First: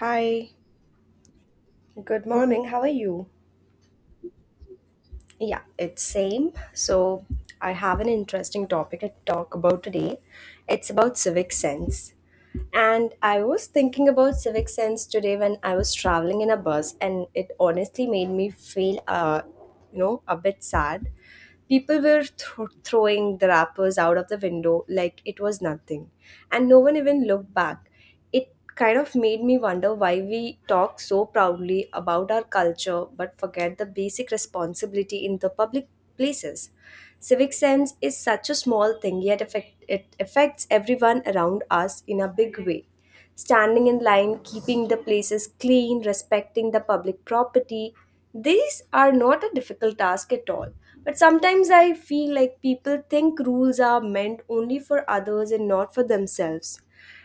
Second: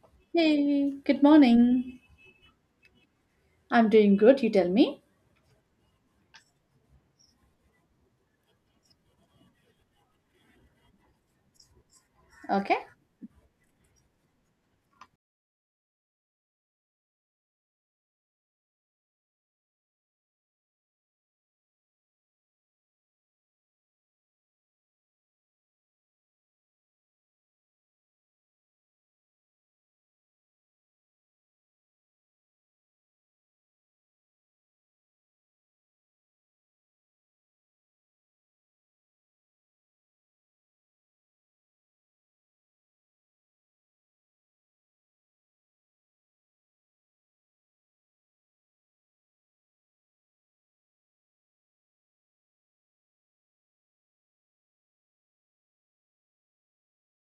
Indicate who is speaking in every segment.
Speaker 1: Hi,
Speaker 2: Hey, good morning.
Speaker 1: good morning. How are you?
Speaker 2: I'm doing good, you tell me.
Speaker 1: Yeah, it's same. So I have an interesting topic to talk about today. It's about civic sense.
Speaker 2: Okay.
Speaker 1: And I was thinking about civic sense today when I was traveling in a bus and it honestly made me feel a bit sad. People were throwing the wrappers out of the window like it was nothing, and no one even looked back. It kind of made me wonder why we talk so proudly about our culture but forget the basic responsibility in the public places. Civic sense is such a small thing, yet it affects everyone around us in a big way. Standing in line, keeping the places clean, respecting the public property, these are not a difficult task at all. But sometimes I feel like people think rules are meant only for others and not for themselves.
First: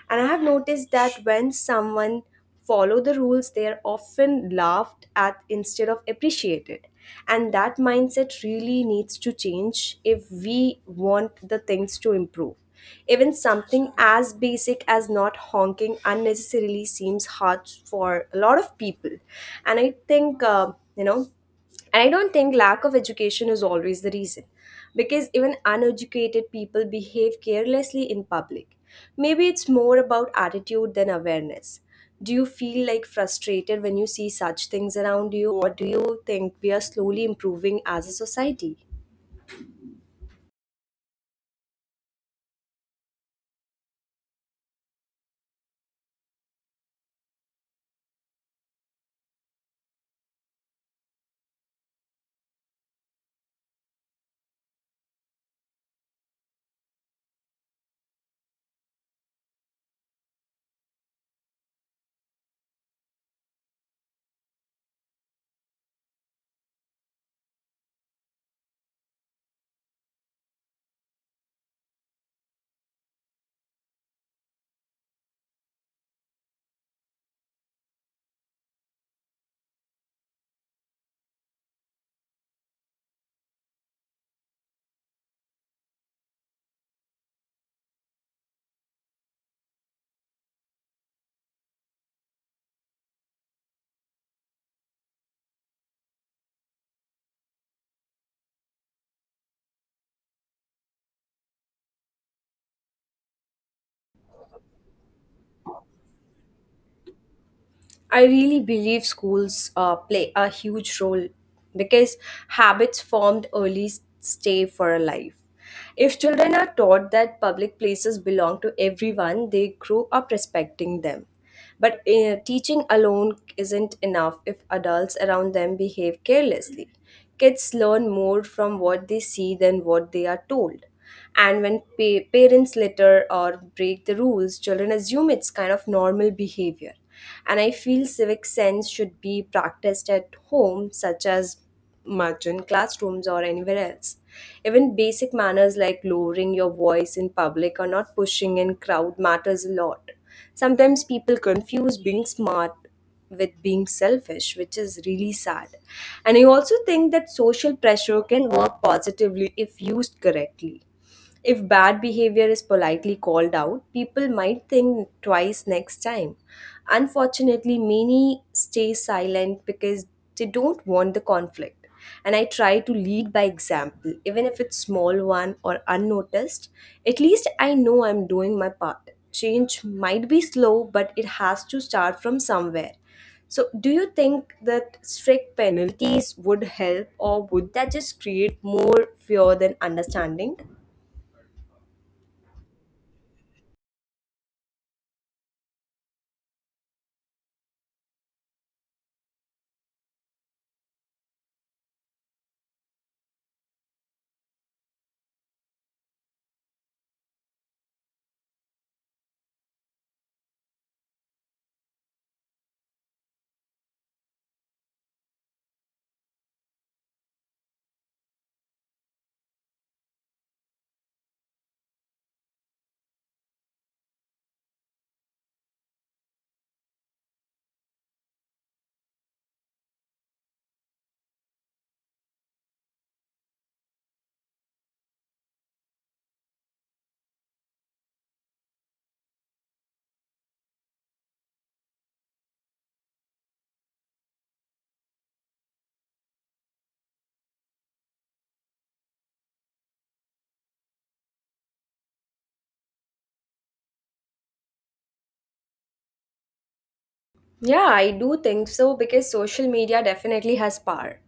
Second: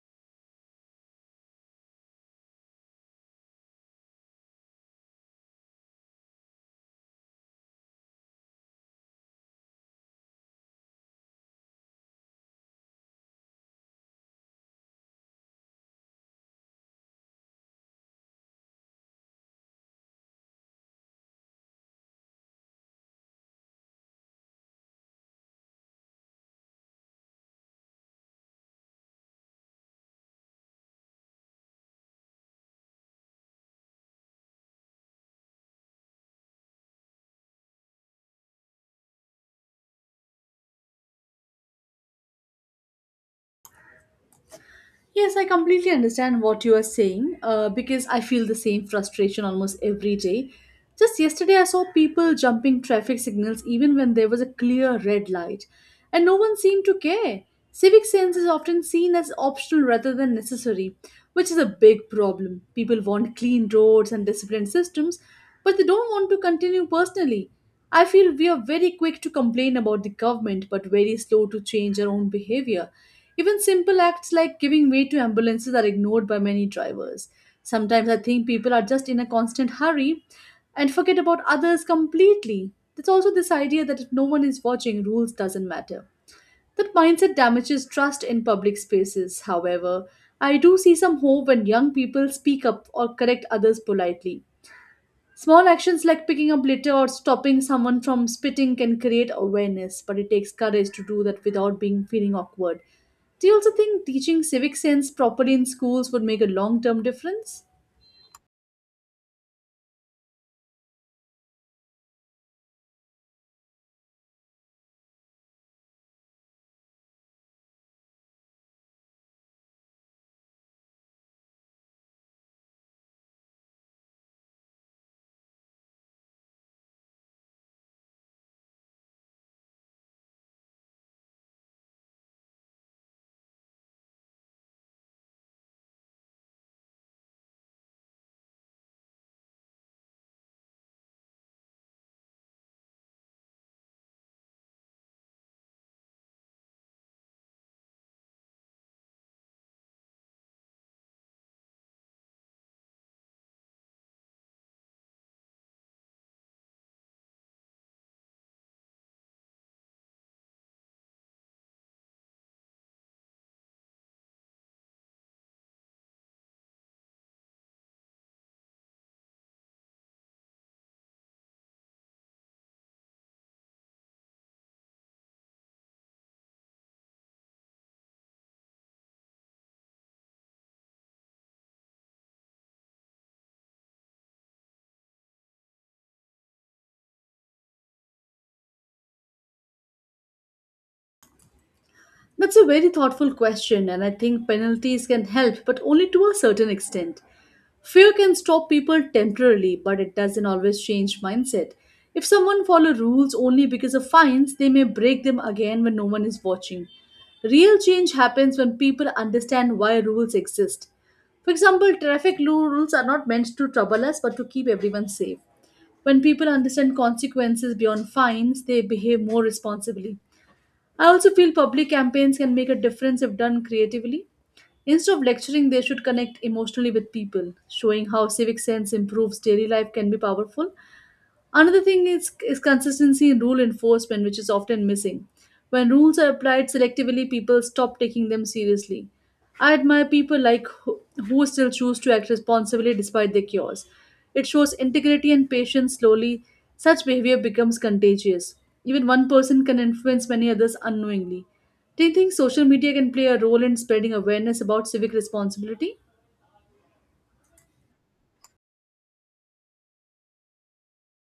Speaker 1: And I have noticed that when someone follow the rules, they are often laughed at instead of appreciated. And that mindset really needs to change if we want the things to improve. Even something as basic as not honking unnecessarily seems hard for a lot of people. And I think, and I don't think lack of education is always the reason, because even uneducated people behave carelessly in public. Maybe it's more about attitude than awareness. Do you feel like frustrated when you see such things around you, or do you think we are slowly improving as a society?
Speaker 2: Yes, I completely understand what you are saying because I feel the same frustration almost every day. Just yesterday, I saw people jumping traffic signals even when there was a clear red light, and no one seemed to care. Civic sense is often seen as optional rather than necessary, which is a big problem. People want clean roads and disciplined systems, but they don't want to continue personally. I feel we are very quick to complain about the government but very slow to change our own behavior. Even simple acts like giving way to ambulances are ignored by many drivers. Sometimes I think people are just in a constant hurry and forget about others completely. There's also this idea that if no one is watching, rules doesn't matter. That mindset damages trust in public spaces, however. I do see some hope when young people speak up or correct others politely. Small actions like picking up litter or stopping someone from spitting can create awareness, but it takes courage to do that without being feeling awkward. Do you also think teaching civic sense properly in schools would make a long term difference?
Speaker 1: I really believe schools play a huge role because habits formed early stay for a life. If children are taught that public places belong to everyone, they grow up respecting them. But teaching alone isn't enough if adults around them behave carelessly. Kids learn more from what they see than what they are told. And when parents litter or break the rules, children assume it's kind of normal behavior. And I feel civic sense should be practiced at home, such as margin classrooms or anywhere else. Even basic manners like lowering your voice in public or not pushing in crowd matters a lot. Sometimes people confuse being smart with being selfish, which is really sad. And I also think that social pressure can work positively if used correctly. If bad behavior is politely called out, people might think twice next time. Unfortunately, many stay silent because they don't want the conflict. And I try to lead by example, even if it's small one or unnoticed. At least I know I'm doing my part. Change might be slow, but it has to start from somewhere. So, do you think that strict penalties would help, or would that just create more fear than understanding?
Speaker 2: That's a very thoughtful question, and I think penalties can help, but only to a certain extent. Fear can stop people temporarily, but it doesn't always change mindset. If someone follows rules only because of fines, they may break them again when no one is watching. Real change happens when people understand why rules exist. For example, traffic rules are not meant to trouble us but to keep everyone safe. When people understand consequences beyond fines, they behave more responsibly. I also feel public campaigns can make a difference if done creatively. Instead of lecturing, they should connect emotionally with people. Showing how civic sense improves daily life can be powerful. Another thing is consistency in rule enforcement, which is often missing. When rules are applied selectively, people stop taking them seriously. I admire people who still choose to act responsibly despite their cures. It shows integrity and patience slowly. Such behavior becomes contagious. Even one person can influence many others unknowingly. Do you think social media can play a role in spreading awareness about civic responsibility?
Speaker 1: Yeah, I do think so because social media definitely has power,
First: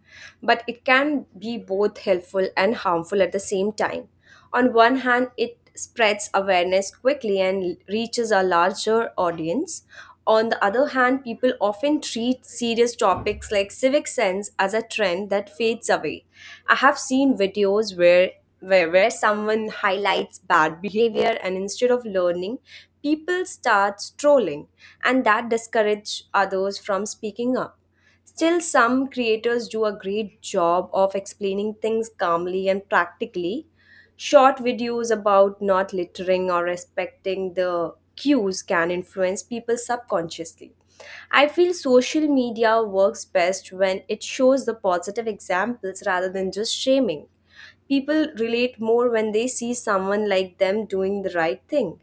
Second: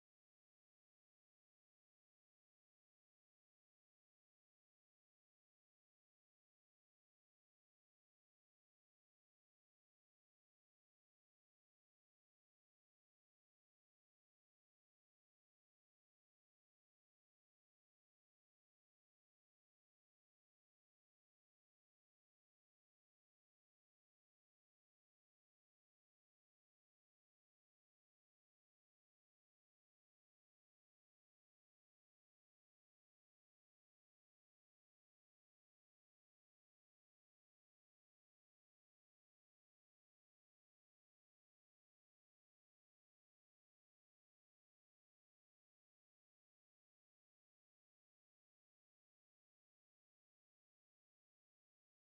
Speaker 1: but it can be both helpful and harmful at the same time. On one hand, it spreads awareness quickly and reaches a larger audience. On the other hand, people often treat serious topics like civic sense as a trend that fades away. I have seen videos where someone highlights bad behavior and instead of learning, people start trolling, and that discourage others from speaking up. Still, some creators do a great job of explaining things calmly and practically. Short videos about not littering or respecting the cues can influence people subconsciously. I feel social media works best when it shows the positive examples rather than just shaming. People relate more when they see someone like them doing the right thing.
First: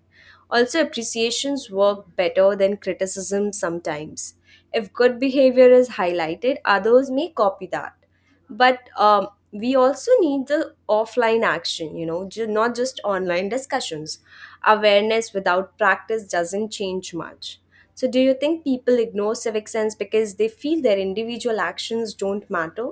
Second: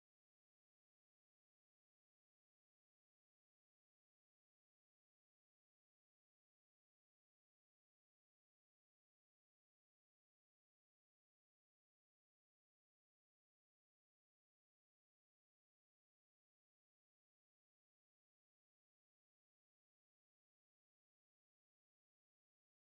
Speaker 1: Also, appreciations work better than criticism sometimes. If good behavior is highlighted, others may copy that. But we also need the offline action, not just online discussions. Awareness without practice doesn't change much. So, do you think people ignore civic sense because they feel their individual actions don't matter?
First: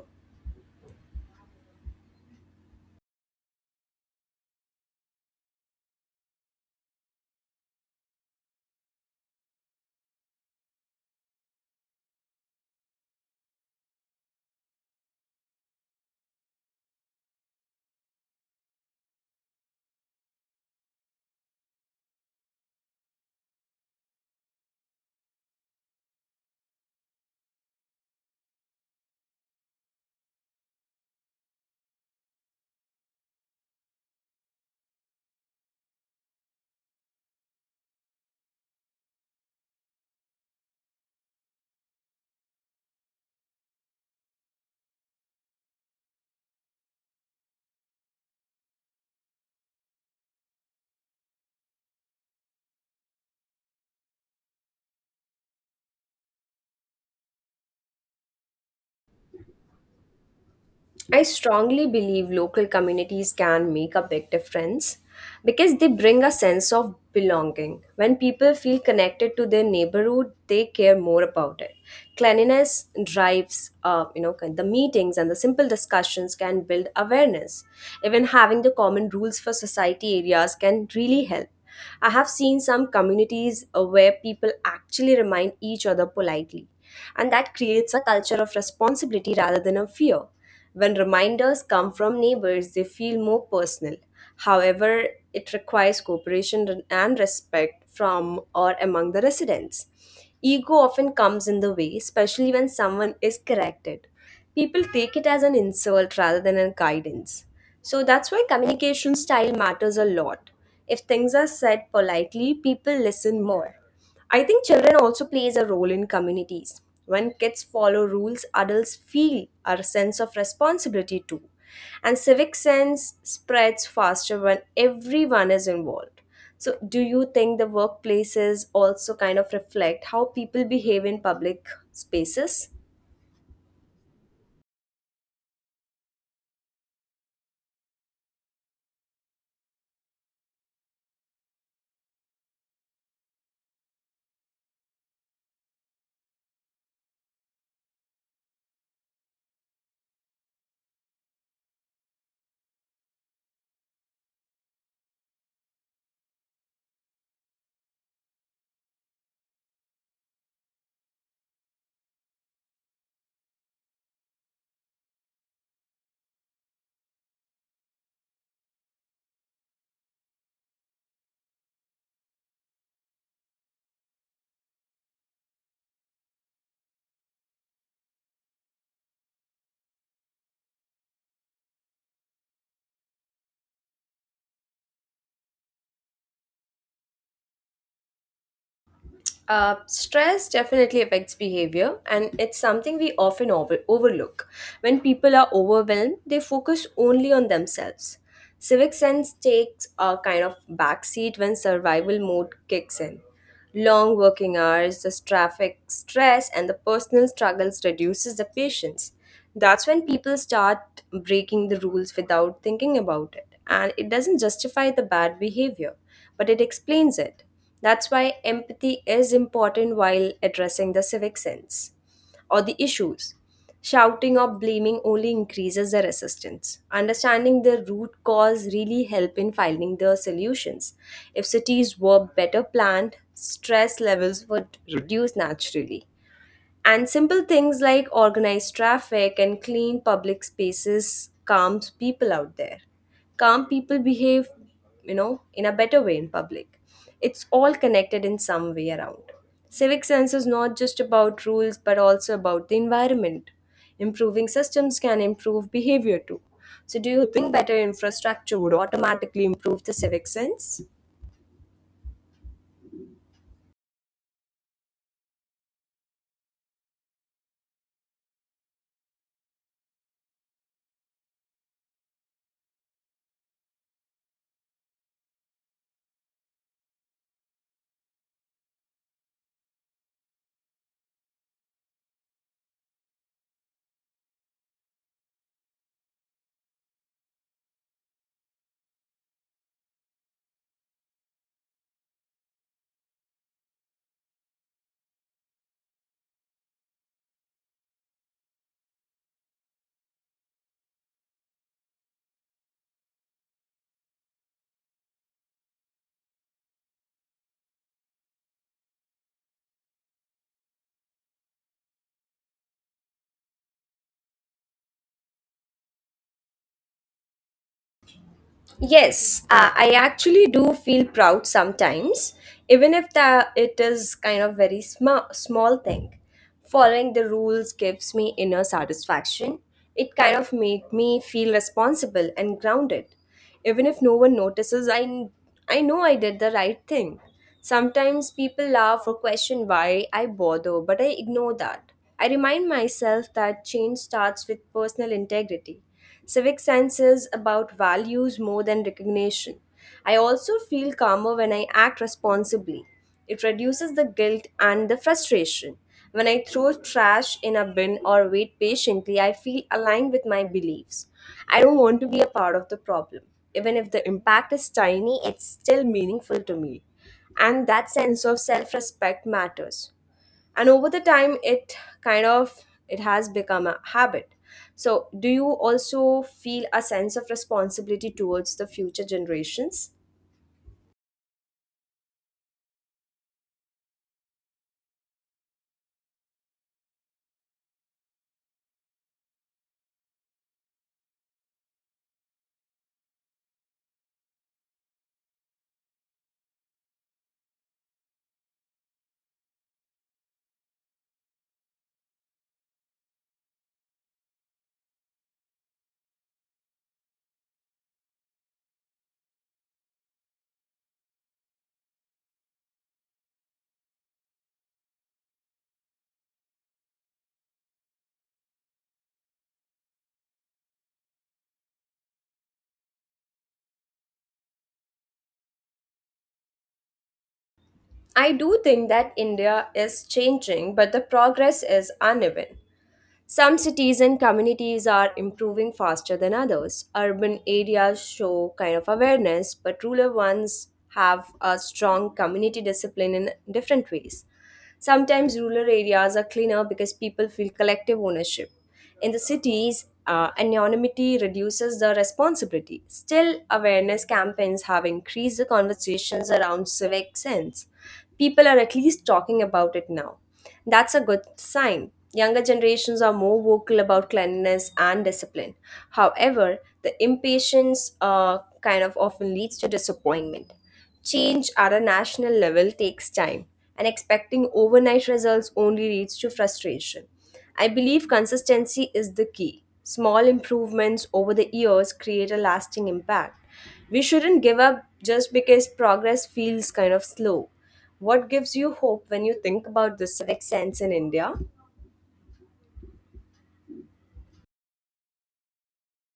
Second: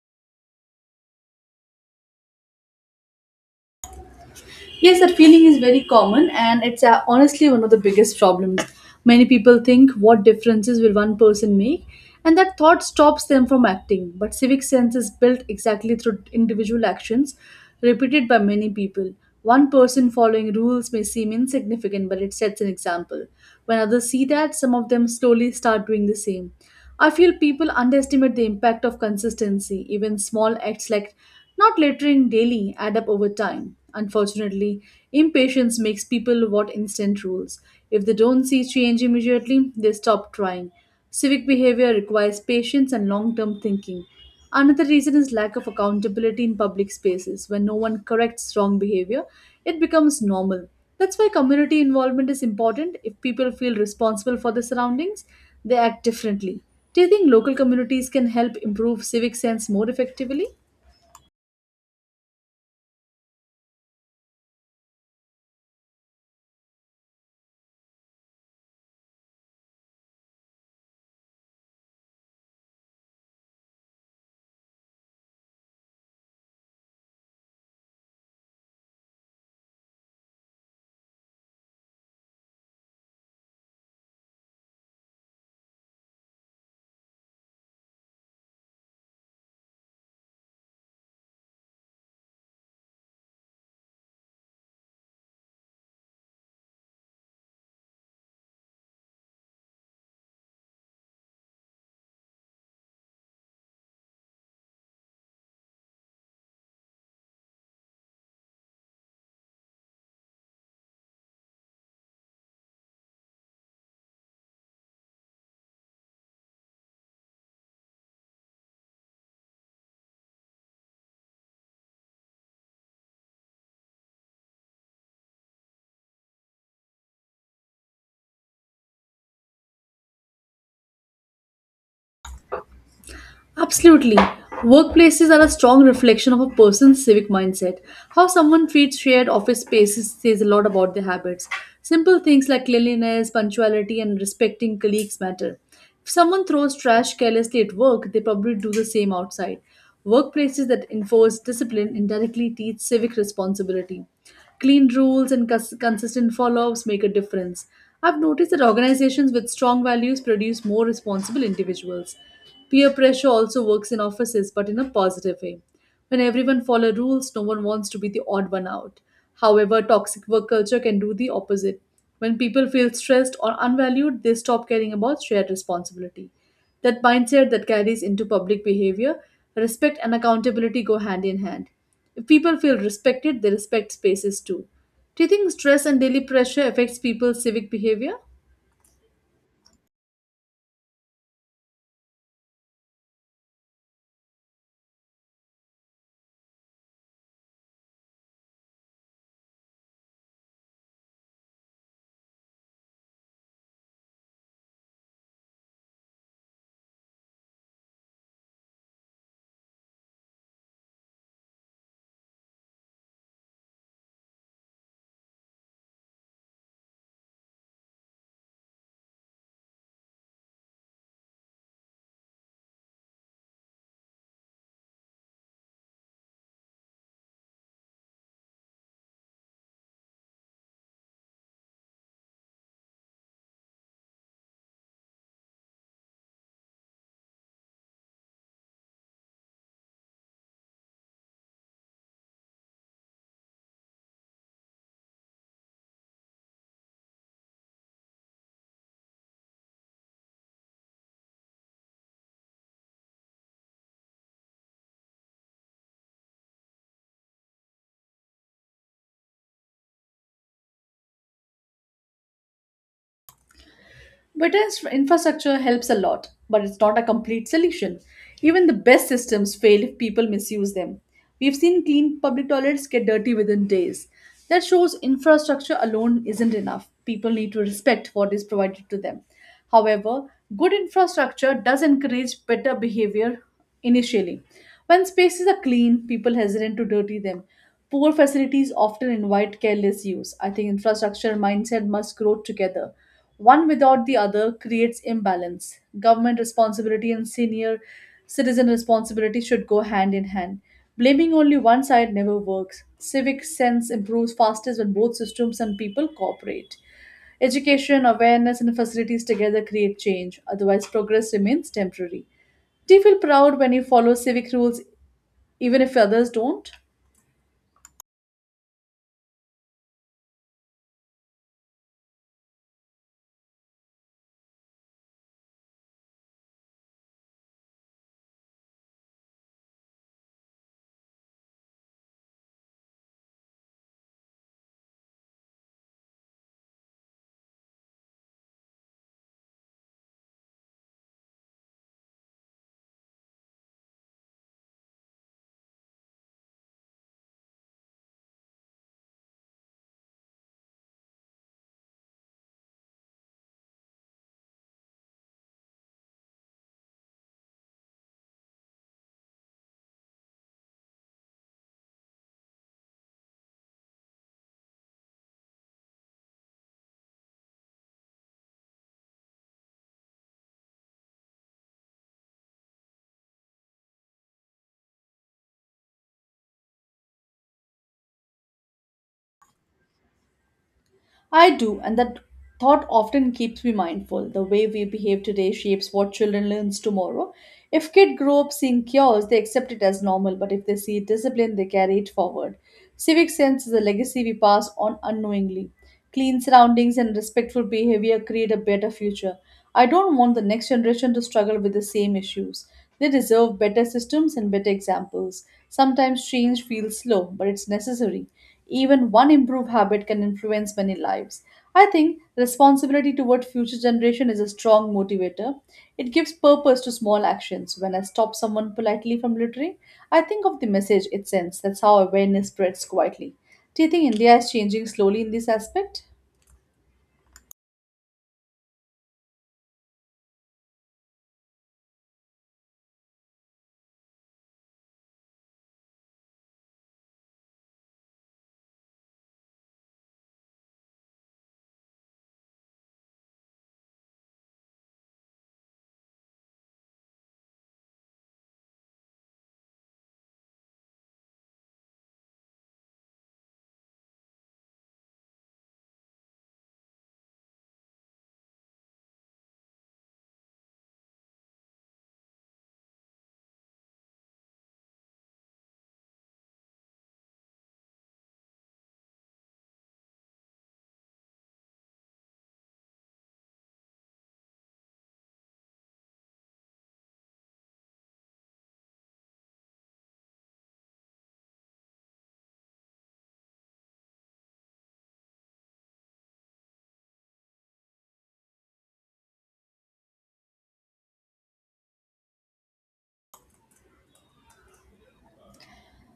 Speaker 2: Yes, that feeling is very common, and it's honestly one of the biggest problems. Many people think, what differences will one person make? And that thought stops them from acting. But civic sense is built exactly through individual actions repeated by many people. One person following rules may seem insignificant, but it sets an example. When others see that, some of them slowly start doing the same. I feel people underestimate the impact of consistency. Even small acts like not littering daily add up over time. Unfortunately, impatience makes people want instant rules. If they don't see change immediately, they stop trying. Civic behavior requires patience and long term thinking. Another reason is lack of accountability in public spaces. When no one corrects wrong behavior, it becomes normal. That's why community involvement is important. If people feel responsible for their surroundings, they act differently. Do you think local communities can help improve civic sense more effectively?
Speaker 1: I strongly believe local communities can make a big difference because they bring a sense of belonging. When people feel connected to their neighborhood, they care more about it. Cleanliness drives, the meetings and the simple discussions can build awareness. Even having the common rules for society areas can really help. I have seen some communities where people actually remind each other politely, and that creates a culture of responsibility rather than a fear. When reminders come from neighbors, they feel more personal. However, it requires cooperation and respect from or among the residents. Ego often comes in the way, especially when someone is corrected. People take it as an insult rather than a guidance. So that's why communication style matters a lot. If things are said politely, people listen more. I think children also plays a role in communities. When kids follow rules, adults feel our sense of responsibility too. And civic sense spreads faster when everyone is involved. So do you think the workplaces also kind of reflect how people behave in public spaces?
Speaker 2: Absolutely. Workplaces are a strong reflection of a person's civic mindset. How someone treats shared office spaces says a lot about their habits. Simple things like cleanliness, punctuality, and respecting colleagues matter. If someone throws trash carelessly at work, they probably do the same outside. Workplaces that enforce discipline indirectly teach civic responsibility. Clean rules and consistent follow ups make a difference. I've noticed that organizations with strong values produce more responsible individuals. Peer pressure also works in offices, but in a positive way. When everyone follows rules, no one wants to be the odd one out. However, toxic work culture can do the opposite. When people feel stressed or unvalued, they stop caring about shared responsibility. That mindset that carries into public behavior, respect and accountability go hand in hand. If people feel respected, they respect spaces too. Do you think stress and daily pressure affects people's civic behavior?
Speaker 1: Stress definitely affects behavior, and it's something we often overlook. When people are overwhelmed, they focus only on themselves. Civic sense takes a kind of backseat when survival mode kicks in. Long working hours, the traffic stress, and the personal struggles reduces the patience. That's when people start breaking the rules without thinking about it. And it doesn't justify the bad behavior, but it explains it. That's why empathy is important while addressing the civic sense or the issues. Shouting or blaming only increases the resistance. Understanding the root cause really help in finding the solutions. If cities were better planned, stress levels would reduce naturally. And simple things like organized traffic and clean public spaces calms people out there. Calm people behave, in a better way in public. It's all connected in some way around. Civic sense is not just about rules but also about the environment. Improving systems can improve behavior too. So, do you think better infrastructure would automatically improve the civic sense?
Speaker 2: Better infrastructure helps a lot, but it's not a complete solution. Even the best systems fail if people misuse them. We've seen clean public toilets get dirty within days. That shows infrastructure alone isn't enough. People need to respect what is provided to them. However, good infrastructure does encourage better behavior initially. When spaces are clean, people hesitant to dirty them. Poor facilities often invite careless use. I think infrastructure mindset must grow together. One without the other creates imbalance. Government responsibility and senior citizen responsibility should go hand in hand. Blaming only one side never works. Civic sense improves fastest when both systems and people cooperate. Education, awareness, and facilities together create change, otherwise, progress remains temporary. Do you feel proud when you follow civic rules even if others don't?
Speaker 1: Yes, I actually do feel proud sometimes, even if the, it is kind of very small thing. Following the rules gives me inner satisfaction. It kind of made me feel responsible and grounded. Even if no one notices, I know I did the right thing. Sometimes people laugh or question why I bother, but I ignore that. I remind myself that change starts with personal integrity. Civic science is about values more than recognition. I also feel calmer when I act responsibly. It reduces the guilt and the frustration. When I throw trash in a bin or wait patiently, I feel aligned with my beliefs. I don't want to be a part of the problem. Even if the impact is tiny, it's still meaningful to me. And that sense of self respect matters, and over the time it kind of it has become a habit. So do you also feel a sense of responsibility towards the future generations?
Speaker 2: I do, and that thought often keeps me mindful. The way we behave today shapes what children learns tomorrow. If kids grow up seeing cures, they accept it as normal, but if they see discipline, they carry it forward. Civic sense is a legacy we pass on unknowingly. Clean surroundings and respectful behavior create a better future. I don't want the next generation to struggle with the same issues. They deserve better systems and better examples. Sometimes change feels slow, but it's necessary. Even one improved habit can influence many lives. I think responsibility toward future generation is a strong motivator. It gives purpose to small actions. When I stop someone politely from littering, I think of the message it sends. That's how awareness spreads quietly. Do you think India is changing slowly in this aspect?
Speaker 1: I do think that India is changing, but the progress is uneven. Some cities and communities are improving faster than others. Urban areas show kind of awareness, but rural ones have a strong community discipline in different ways. Sometimes rural areas are cleaner because people feel collective ownership. In the cities, anonymity reduces the responsibility. Still, awareness campaigns have increased the conversations around civic sense. People are at least talking about it now. That's a good sign. Younger generations are more vocal about cleanliness and discipline. However, the impatience kind of often leads to disappointment. Change at a national level takes time, and expecting overnight results only leads to frustration. I believe consistency is the key. Small improvements over the years create a lasting impact. We shouldn't give up just because progress feels kind of slow. What gives you hope when you think about the civic sense in India?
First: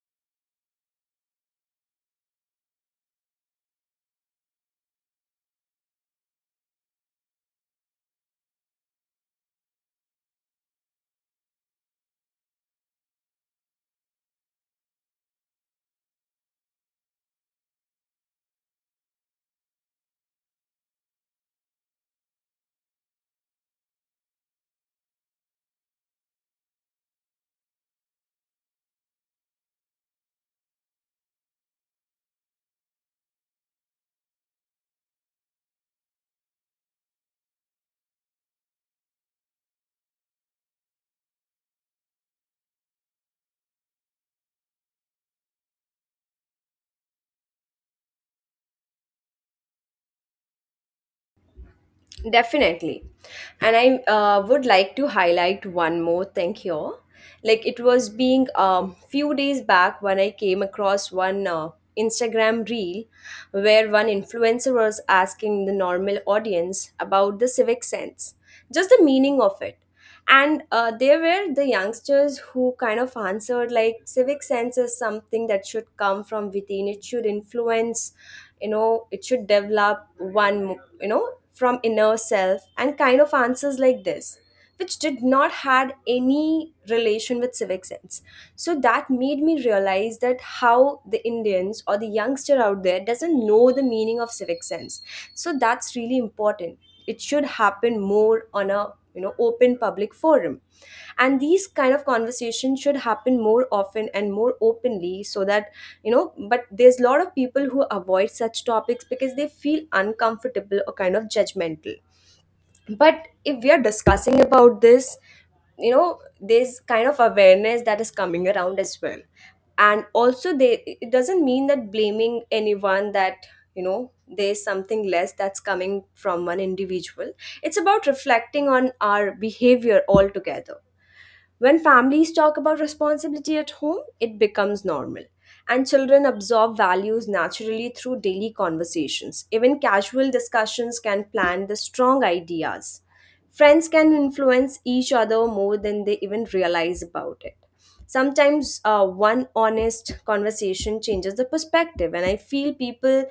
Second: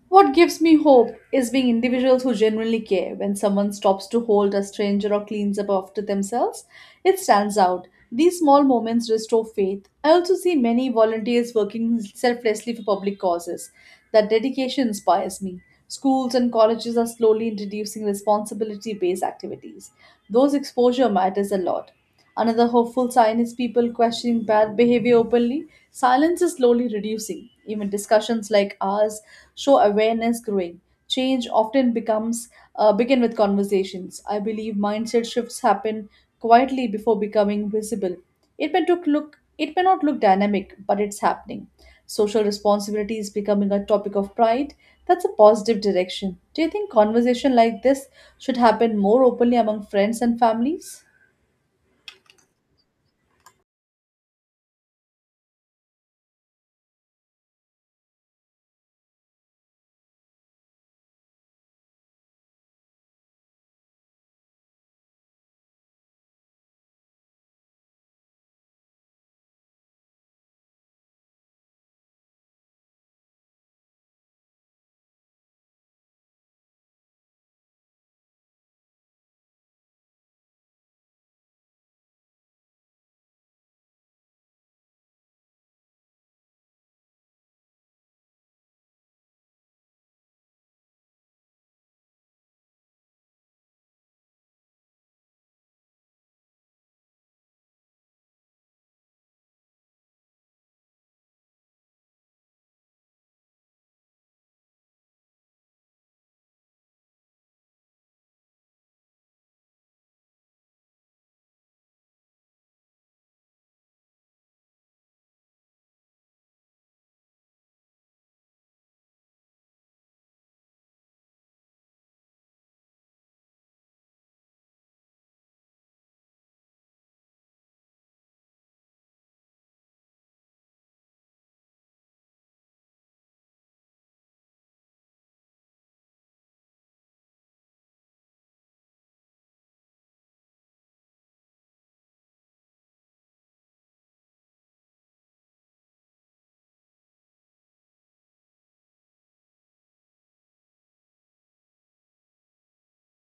Speaker 2: What gives me hope is being individuals who genuinely care. When someone stops to hold a stranger or cleans up after themselves, it stands out. These small moments restore faith. I also see many volunteers working selflessly for public causes. That dedication inspires me. Schools and colleges are slowly introducing responsibility based activities. Those exposure matters a lot. Another hopeful sign is people questioning bad behavior openly. Silence is slowly reducing. Even discussions like ours show awareness growing. Change often becomes begin with conversations. I believe mindset shifts happen quietly before becoming visible. It may took look it may not look dynamic, but it's happening. Social responsibility is becoming a topic of pride. That's a positive direction. Do you think conversation like this should happen more openly among friends and families?
Speaker 1: Definitely. And I would like to highlight one more thing here. Like it was being few days back when I came across one Instagram reel where one influencer was asking the normal audience about the civic sense, just the meaning of it. And There were the youngsters who kind of answered like civic sense is something that should come from within. It should influence, it should develop one, from inner self, and kind of answers like this, which did not had any relation with civic sense. So that made me realize that how the Indians or the youngster out there doesn't know the meaning of civic sense. So that's really important. It should happen more on a, open public forum, and these kind of conversations should happen more often and more openly so that, but there's a lot of people who avoid such topics because they feel uncomfortable or kind of judgmental. But if we are discussing about this, there's kind of awareness that is coming around as well. And also they, it doesn't mean that blaming anyone that, there's something less that's coming from one individual. It's about reflecting on our behavior altogether. When families talk about responsibility at home, it becomes normal. And children absorb values naturally through daily conversations. Even casual discussions can plant the strong ideas. Friends can influence each other more than they even realize about it. Sometimes one honest conversation changes the perspective, and I feel people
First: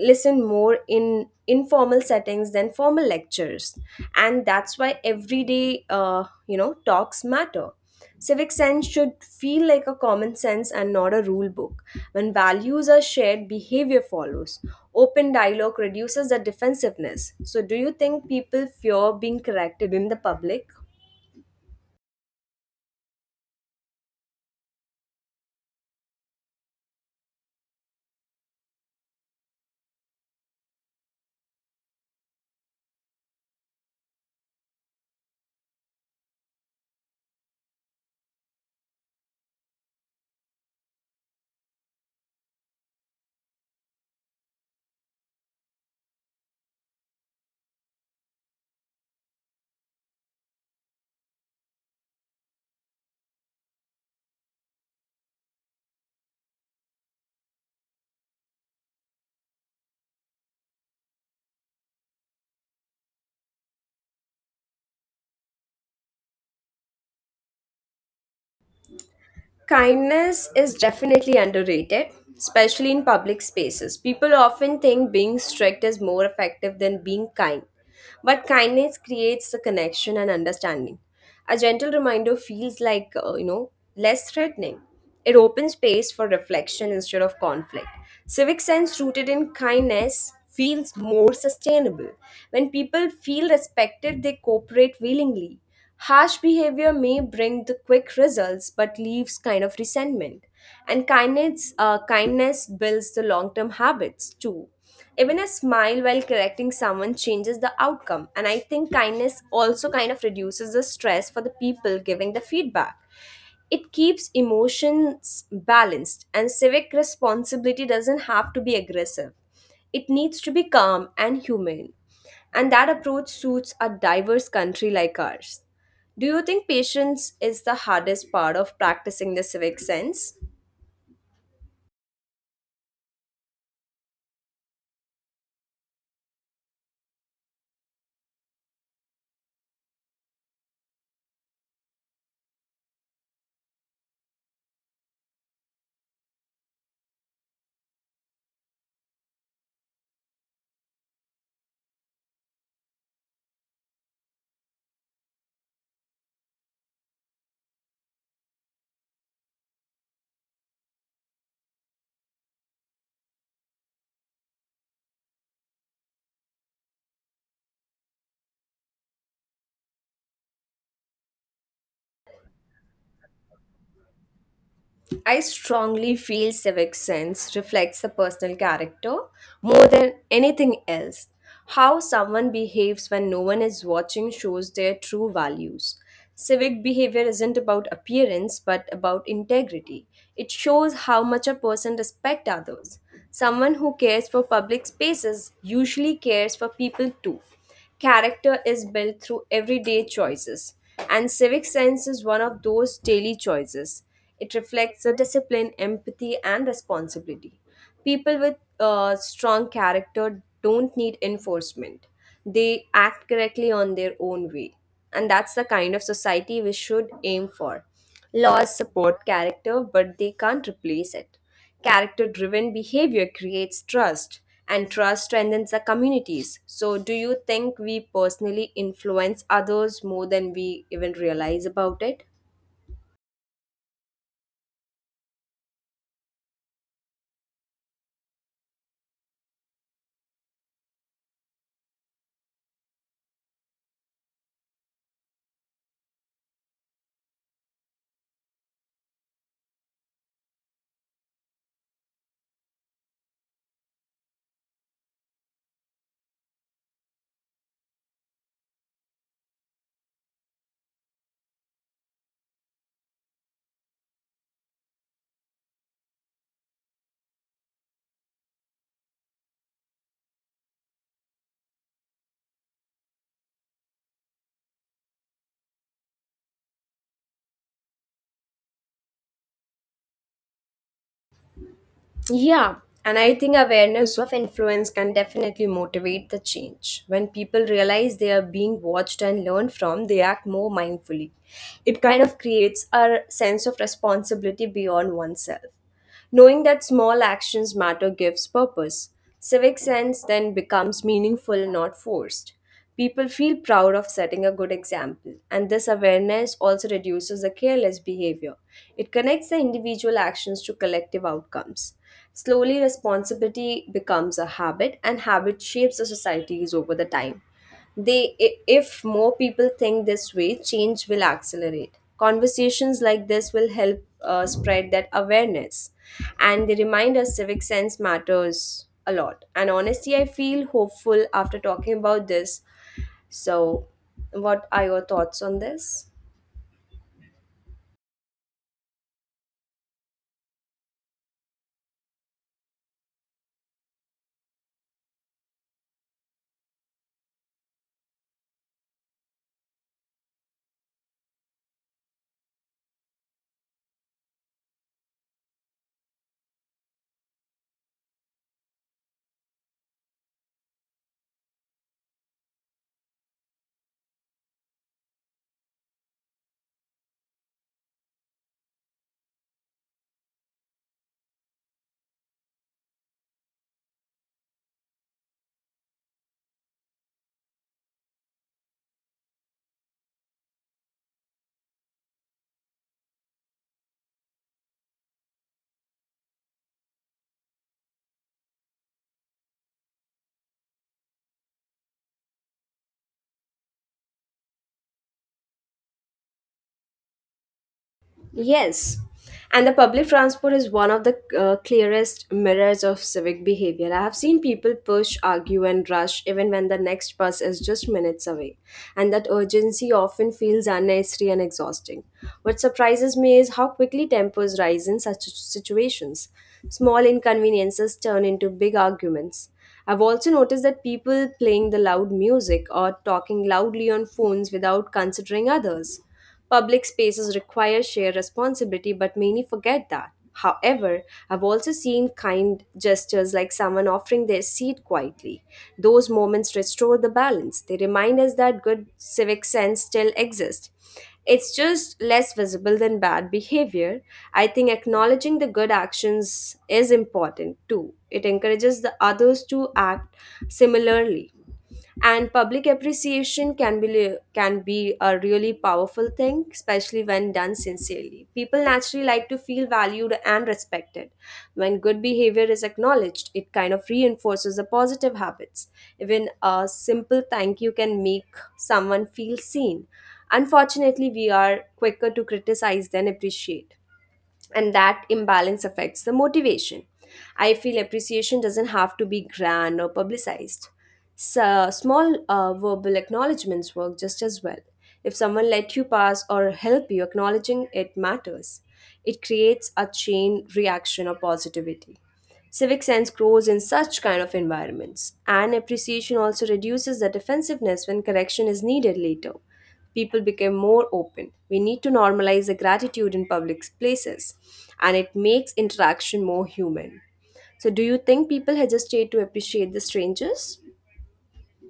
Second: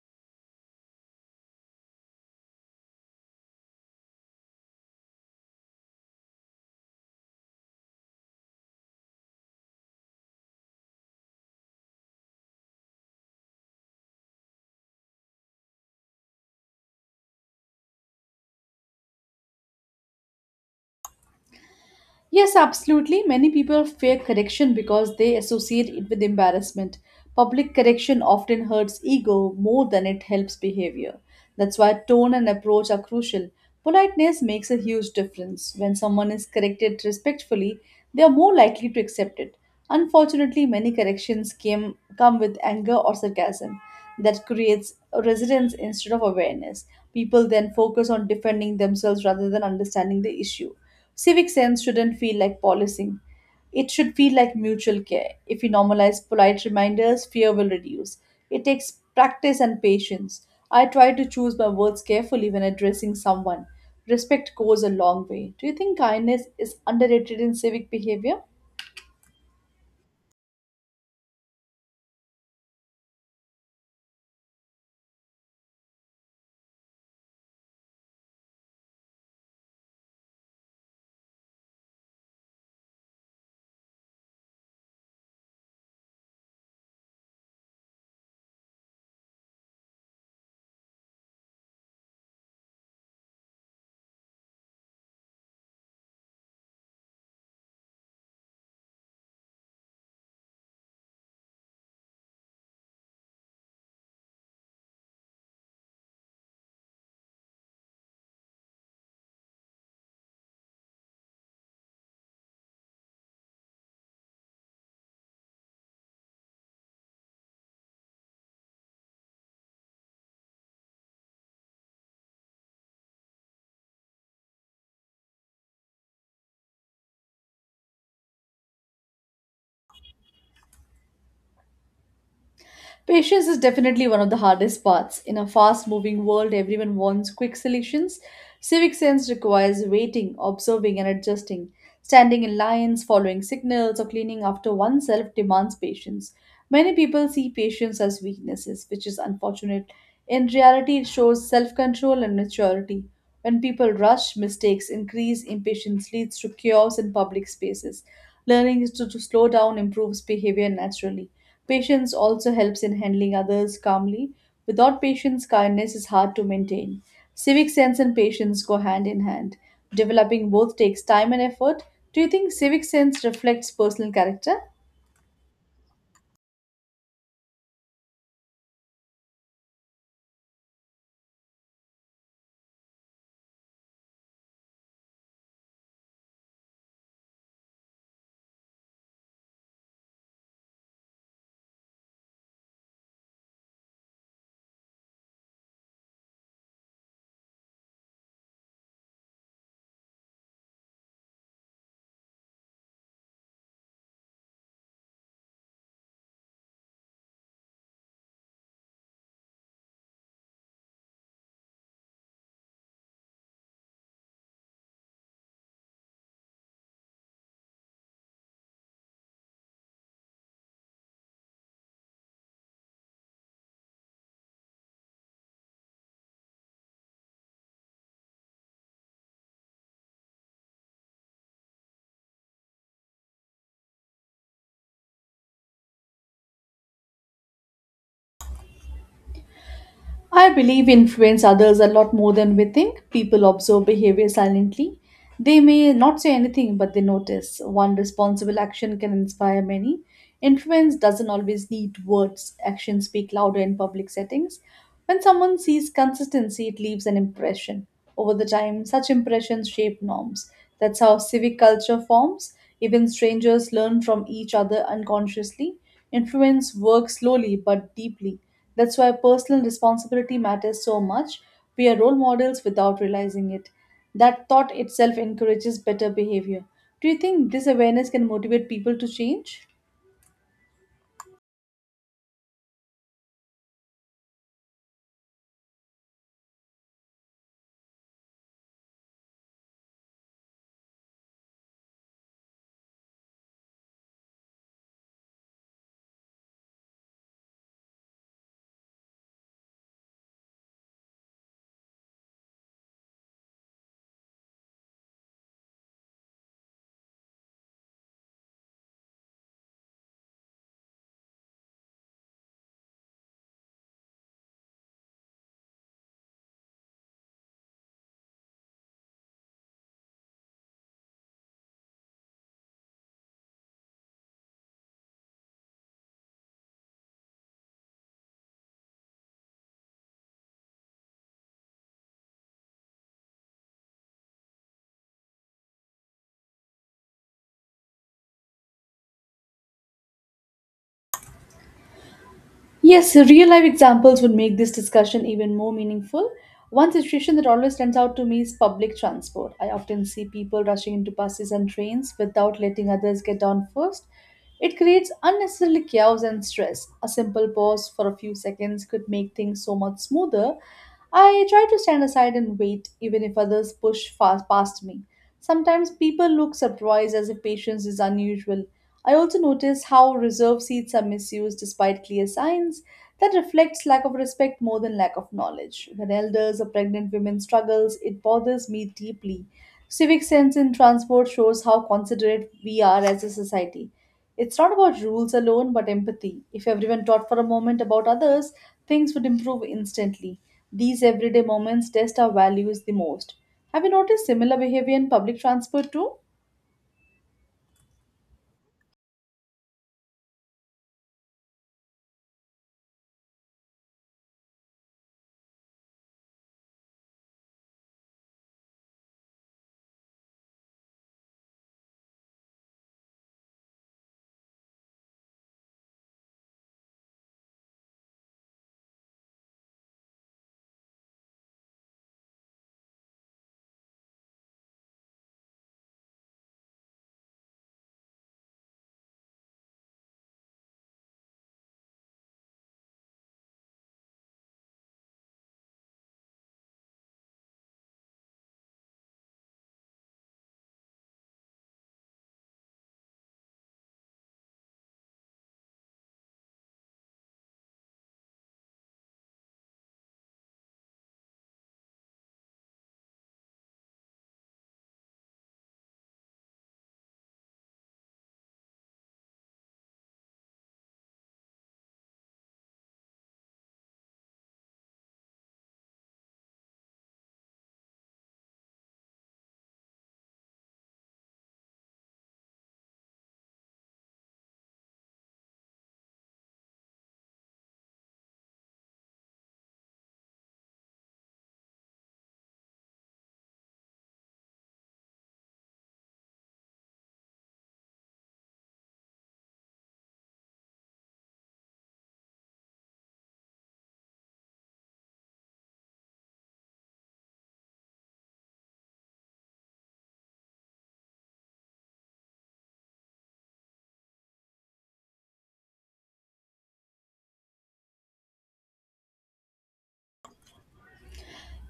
Speaker 1: listen more in informal settings than formal lectures. And that's why everyday talks matter. Civic sense should feel like a common sense and not a rule book. When values are shared, behavior follows. Open dialogue reduces the defensiveness. So do you think people fear being corrected in the public?
Speaker 2: Yes, absolutely. Many people fear correction because they associate it with embarrassment. Public correction often hurts ego more than it helps behavior. That's why tone and approach are crucial. Politeness makes a huge difference. When someone is corrected respectfully, they are more likely to accept it. Unfortunately, many come with anger or sarcasm that creates resistance instead of awareness. People then focus on defending themselves rather than understanding the issue. Civic sense shouldn't feel like policing. It should feel like mutual care. If we normalize polite reminders, fear will reduce. It takes practice and patience. I try to choose my words carefully when addressing someone. Respect goes a long way. Do you think kindness is underrated in civic behavior?
Speaker 1: Kindness is definitely underrated, especially in public spaces. People often think being strict is more effective than being kind, but kindness creates the connection and understanding. A gentle reminder feels like, less threatening. It opens space for reflection instead of conflict. Civic sense rooted in kindness feels more sustainable. When people feel respected, they cooperate willingly. Harsh behavior may bring the quick results but leaves kind of resentment. And kindness, kindness builds the long term habits too. Even a smile while correcting someone changes the outcome. And I think kindness also kind of reduces the stress for the people giving the feedback. It keeps emotions balanced, and civic responsibility doesn't have to be aggressive. It needs to be calm and humane. And that approach suits a diverse country like ours. Do you think patience is the hardest part of practicing the civic sense?
Speaker 2: Patience is definitely one of the hardest parts. In a fast moving world, everyone wants quick solutions. Civic sense requires waiting, observing, and adjusting. Standing in lines, following signals, or cleaning after oneself demands patience. Many people see patience as weaknesses, which is unfortunate. In reality, it shows self control and maturity. When people rush, mistakes increase, impatience leads to chaos in public spaces. Learning is to slow down improves behavior naturally. Patience also helps in handling others calmly. Without patience, kindness is hard to maintain. Civic sense and patience go hand in hand. Developing both takes time and effort. Do you think civic sense reflects personal character?
Speaker 1: I strongly feel civic sense reflects the personal character more than anything else. How someone behaves when no one is watching shows their true values. Civic behavior isn't about appearance but about integrity. It shows how much a person respects others. Someone who cares for public spaces usually cares for people too. Character is built through everyday choices, and civic sense is one of those daily choices. It reflects the discipline, empathy, and responsibility. People with strong character don't need enforcement, they act correctly on their own way. And that's the kind of society we should aim for. Laws support character, but they can't replace it. Character driven behavior creates trust, and trust strengthens the communities. So, do you think we personally influence others more than we even realize about it?
Speaker 2: I believe we influence others a lot more than we think. People observe behavior silently. They may not say anything, but they notice. One responsible action can inspire many. Influence doesn't always need words, actions speak louder in public settings. When someone sees consistency, it leaves an impression. Over the time, such impressions shape norms. That's how civic culture forms. Even strangers learn from each other unconsciously. Influence works slowly but deeply. That's why personal responsibility matters so much. We are role models without realizing it. That thought itself encourages better behavior. Do you think this awareness can motivate people to change?
Speaker 1: Yeah, and I think awareness of influence can definitely motivate the change. When people realize they are being watched and learned from, they act more mindfully. It kind of creates a sense of responsibility beyond oneself. Knowing that small actions matter gives purpose. Civic sense then becomes meaningful, not forced. People feel proud of setting a good example, and this awareness also reduces the careless behavior. It connects the individual actions to collective outcomes. Slowly, responsibility becomes a habit, and habit shapes the societies over the time. They, if more people think this way, change will accelerate. Conversations like this will help spread that awareness, and they remind us civic sense matters a lot. And honestly, I feel hopeful after talking about this. So, what are your thoughts on this?
Speaker 2: Yes, so real life examples would make this discussion even more meaningful. One situation that always stands out to me is public transport. I often see people rushing into buses and trains without letting others get down first. It creates unnecessary chaos and stress. A simple pause for a few seconds could make things so much smoother. I try to stand aside and wait, even if others push fast past me. Sometimes people look surprised as if patience is unusual. I also notice how reserved seats are misused despite clear signs. That reflects lack of respect more than lack of knowledge. When elders or pregnant women struggles, it bothers me deeply. Civic sense in transport shows how considerate we are as a society. It's not about rules alone, but empathy. If everyone thought for a moment about others, things would improve instantly. These everyday moments test our values the most. Have you noticed similar behavior in public transport too?
Speaker 1: Yes, and the public transport is one of the clearest mirrors of civic behavior. I have seen people push, argue, and rush even when the next bus is just minutes away, and that urgency often feels unnecessary and exhausting. What surprises me is how quickly tempers rise in such situations. Small inconveniences turn into big arguments. I've also noticed that people playing the loud music or talking loudly on phones without considering others. Public spaces require shared responsibility, but many forget that. However, I've also seen kind gestures like someone offering their seat quietly. Those moments restore the balance. They remind us that good civic sense still exists. It's just less visible than bad behavior. I think acknowledging the good actions is important too. It encourages the others to act similarly, and public appreciation can be, a really powerful thing, especially when done sincerely. People naturally like to feel valued and respected. When good behavior is acknowledged, it kind of reinforces the positive habits. Even a simple thank you can make someone feel seen. Unfortunately, we are quicker to criticize than appreciate, and that imbalance affects the motivation. I feel appreciation doesn't have to be grand or publicized. So, small verbal acknowledgements work just as well. If someone let you pass or help you, acknowledging it matters. It creates a chain reaction of positivity. Civic sense grows in such kind of environments, and appreciation also reduces the defensiveness when correction is needed later. People became more open. We need to normalize the gratitude in public places, and it makes interaction more human. So, do you think people hesitate to appreciate the strangers?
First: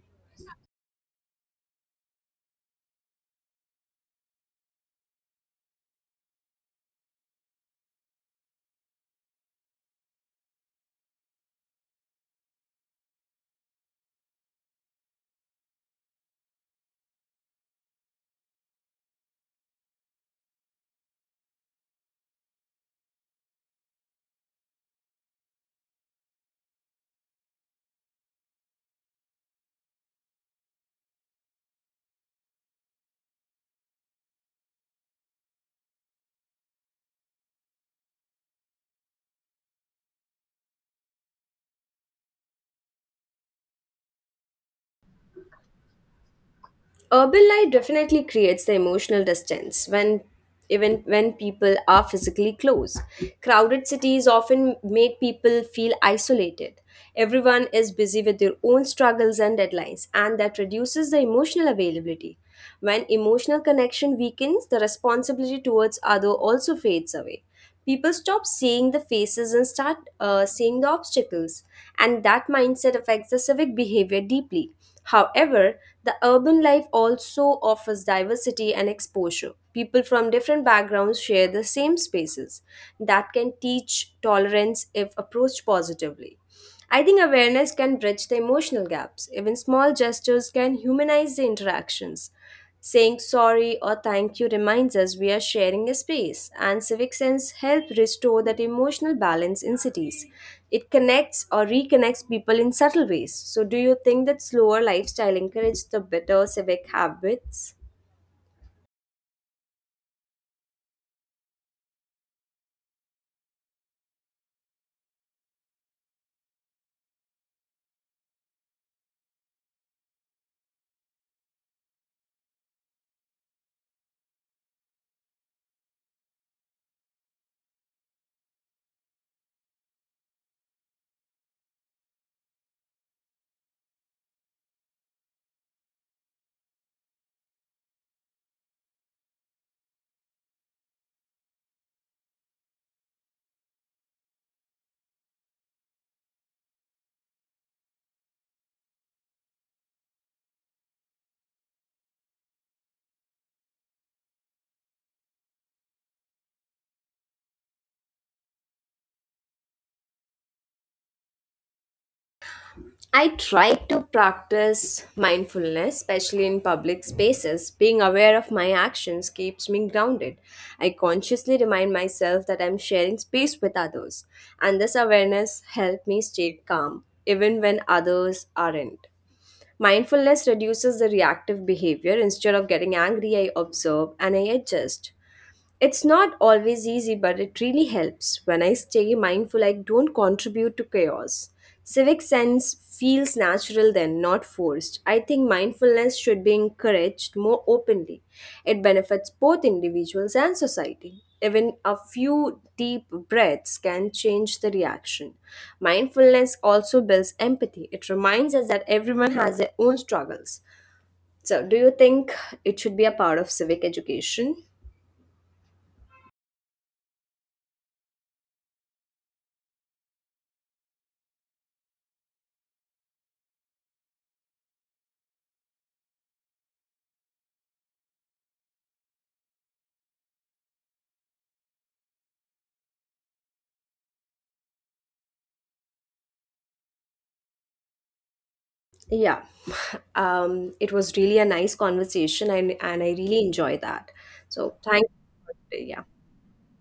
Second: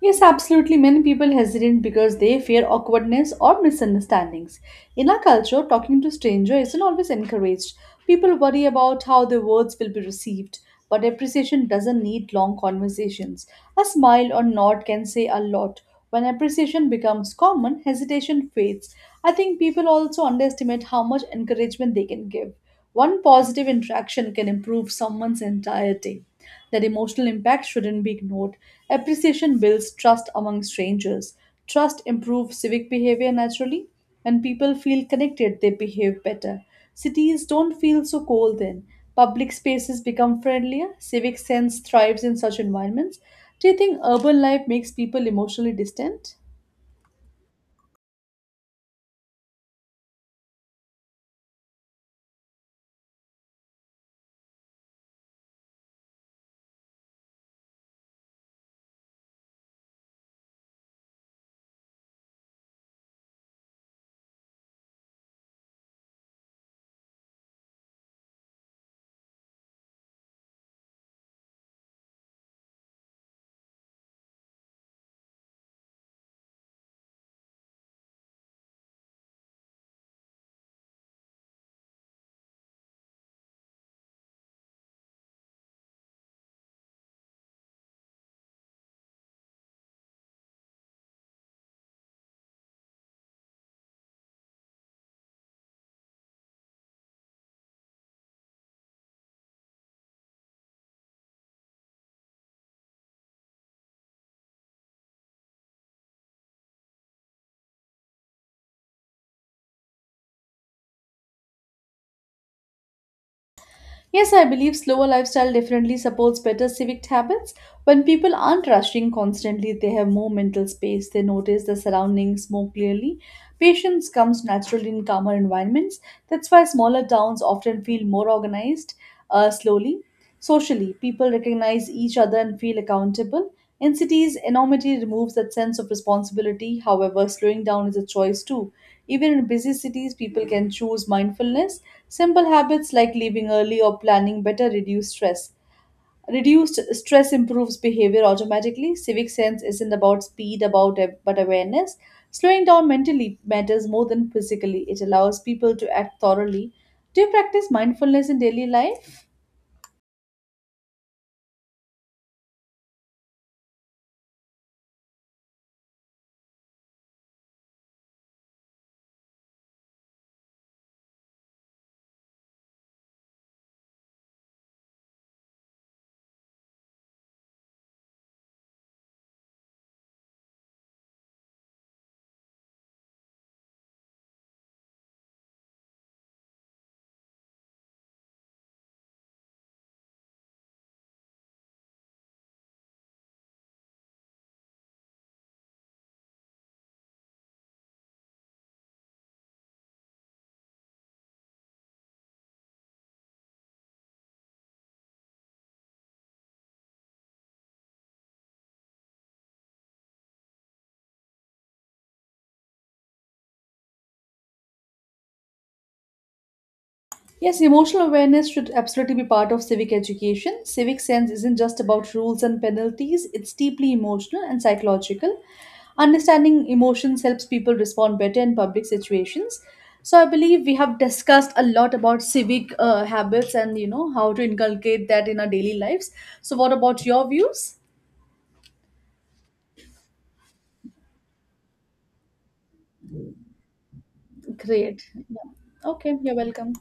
Speaker 2: Yes, absolutely. Many people hesitate because they fear awkwardness or misunderstandings. In our culture, talking to strangers isn't always encouraged. People worry about how their words will be received, but appreciation doesn't need long conversations. A smile or nod can say a lot. When appreciation becomes common, hesitation fades. I think people also underestimate how much encouragement they can give. One positive interaction can improve someone's entire day. That emotional impact shouldn't be ignored. Appreciation builds trust among strangers. Trust improves civic behavior naturally. When people feel connected, they behave better. Cities don't feel so cold then. Public spaces become friendlier. Civic sense thrives in such environments. Do you think urban life makes people emotionally distant?
Speaker 1: Urban life definitely creates the emotional distance when, even when people are physically close. Crowded cities often make people feel isolated. Everyone is busy with their own struggles and deadlines, and that reduces the emotional availability. When emotional connection weakens, the responsibility towards other also fades away. People stop seeing the faces and start seeing the obstacles, and that mindset affects the civic behavior deeply. However, the urban life also offers diversity and exposure. People from different backgrounds share the same spaces. That can teach tolerance if approached positively. I think awareness can bridge the emotional gaps. Even small gestures can humanize the interactions. Saying sorry or thank you reminds us we are sharing a space, and civic sense help restore that emotional balance in cities. It connects or reconnects people in subtle ways. So, do you think that slower lifestyle encourages the better civic habits?
Speaker 2: Yes, I believe slower lifestyle definitely supports better civic habits. When people aren't rushing constantly, they have more mental space, they notice the surroundings more clearly. Patience comes naturally in calmer environments. That's why smaller towns often feel more organized slowly. Socially, people recognize each other and feel accountable. In cities, enormity removes that sense of responsibility. However, slowing down is a choice too. Even in busy cities, people can choose mindfulness. Simple habits like leaving early or planning better reduce stress. Reduced stress improves behavior automatically. Civic sense isn't about but awareness. Slowing down mentally matters more than physically. It allows people to act thoroughly. Do you practice mindfulness in daily life?
Speaker 1: I try to practice mindfulness, especially in public spaces. Being aware of my actions keeps me grounded. I consciously remind myself that I'm sharing space with others, and this awareness helps me stay calm even when others aren't. Mindfulness reduces the reactive behavior. Instead of getting angry, I observe and I adjust. It's not always easy, but it really helps. When I stay mindful, I don't contribute to chaos. Civic sense feels natural then, not forced. I think mindfulness should be encouraged more openly. It benefits both individuals and society. Even a few deep breaths can change the reaction. Mindfulness also builds empathy. It reminds us that everyone has their own struggles. So, do you think it should be a part of civic education?
Speaker 2: Yes, emotional awareness should absolutely be part of civic education. Civic sense isn't just about rules and penalties, it's deeply emotional and psychological. Understanding emotions helps people respond better in public situations. So I believe we have discussed a lot about civic habits and you know how to inculcate that in our daily lives. So what about your views?
Speaker 1: Yeah, it was really a nice conversation, and I really enjoy that. So thank,
Speaker 2: Great.
Speaker 1: you.
Speaker 2: Yeah.
Speaker 1: Yeah.
Speaker 2: Okay, you're welcome.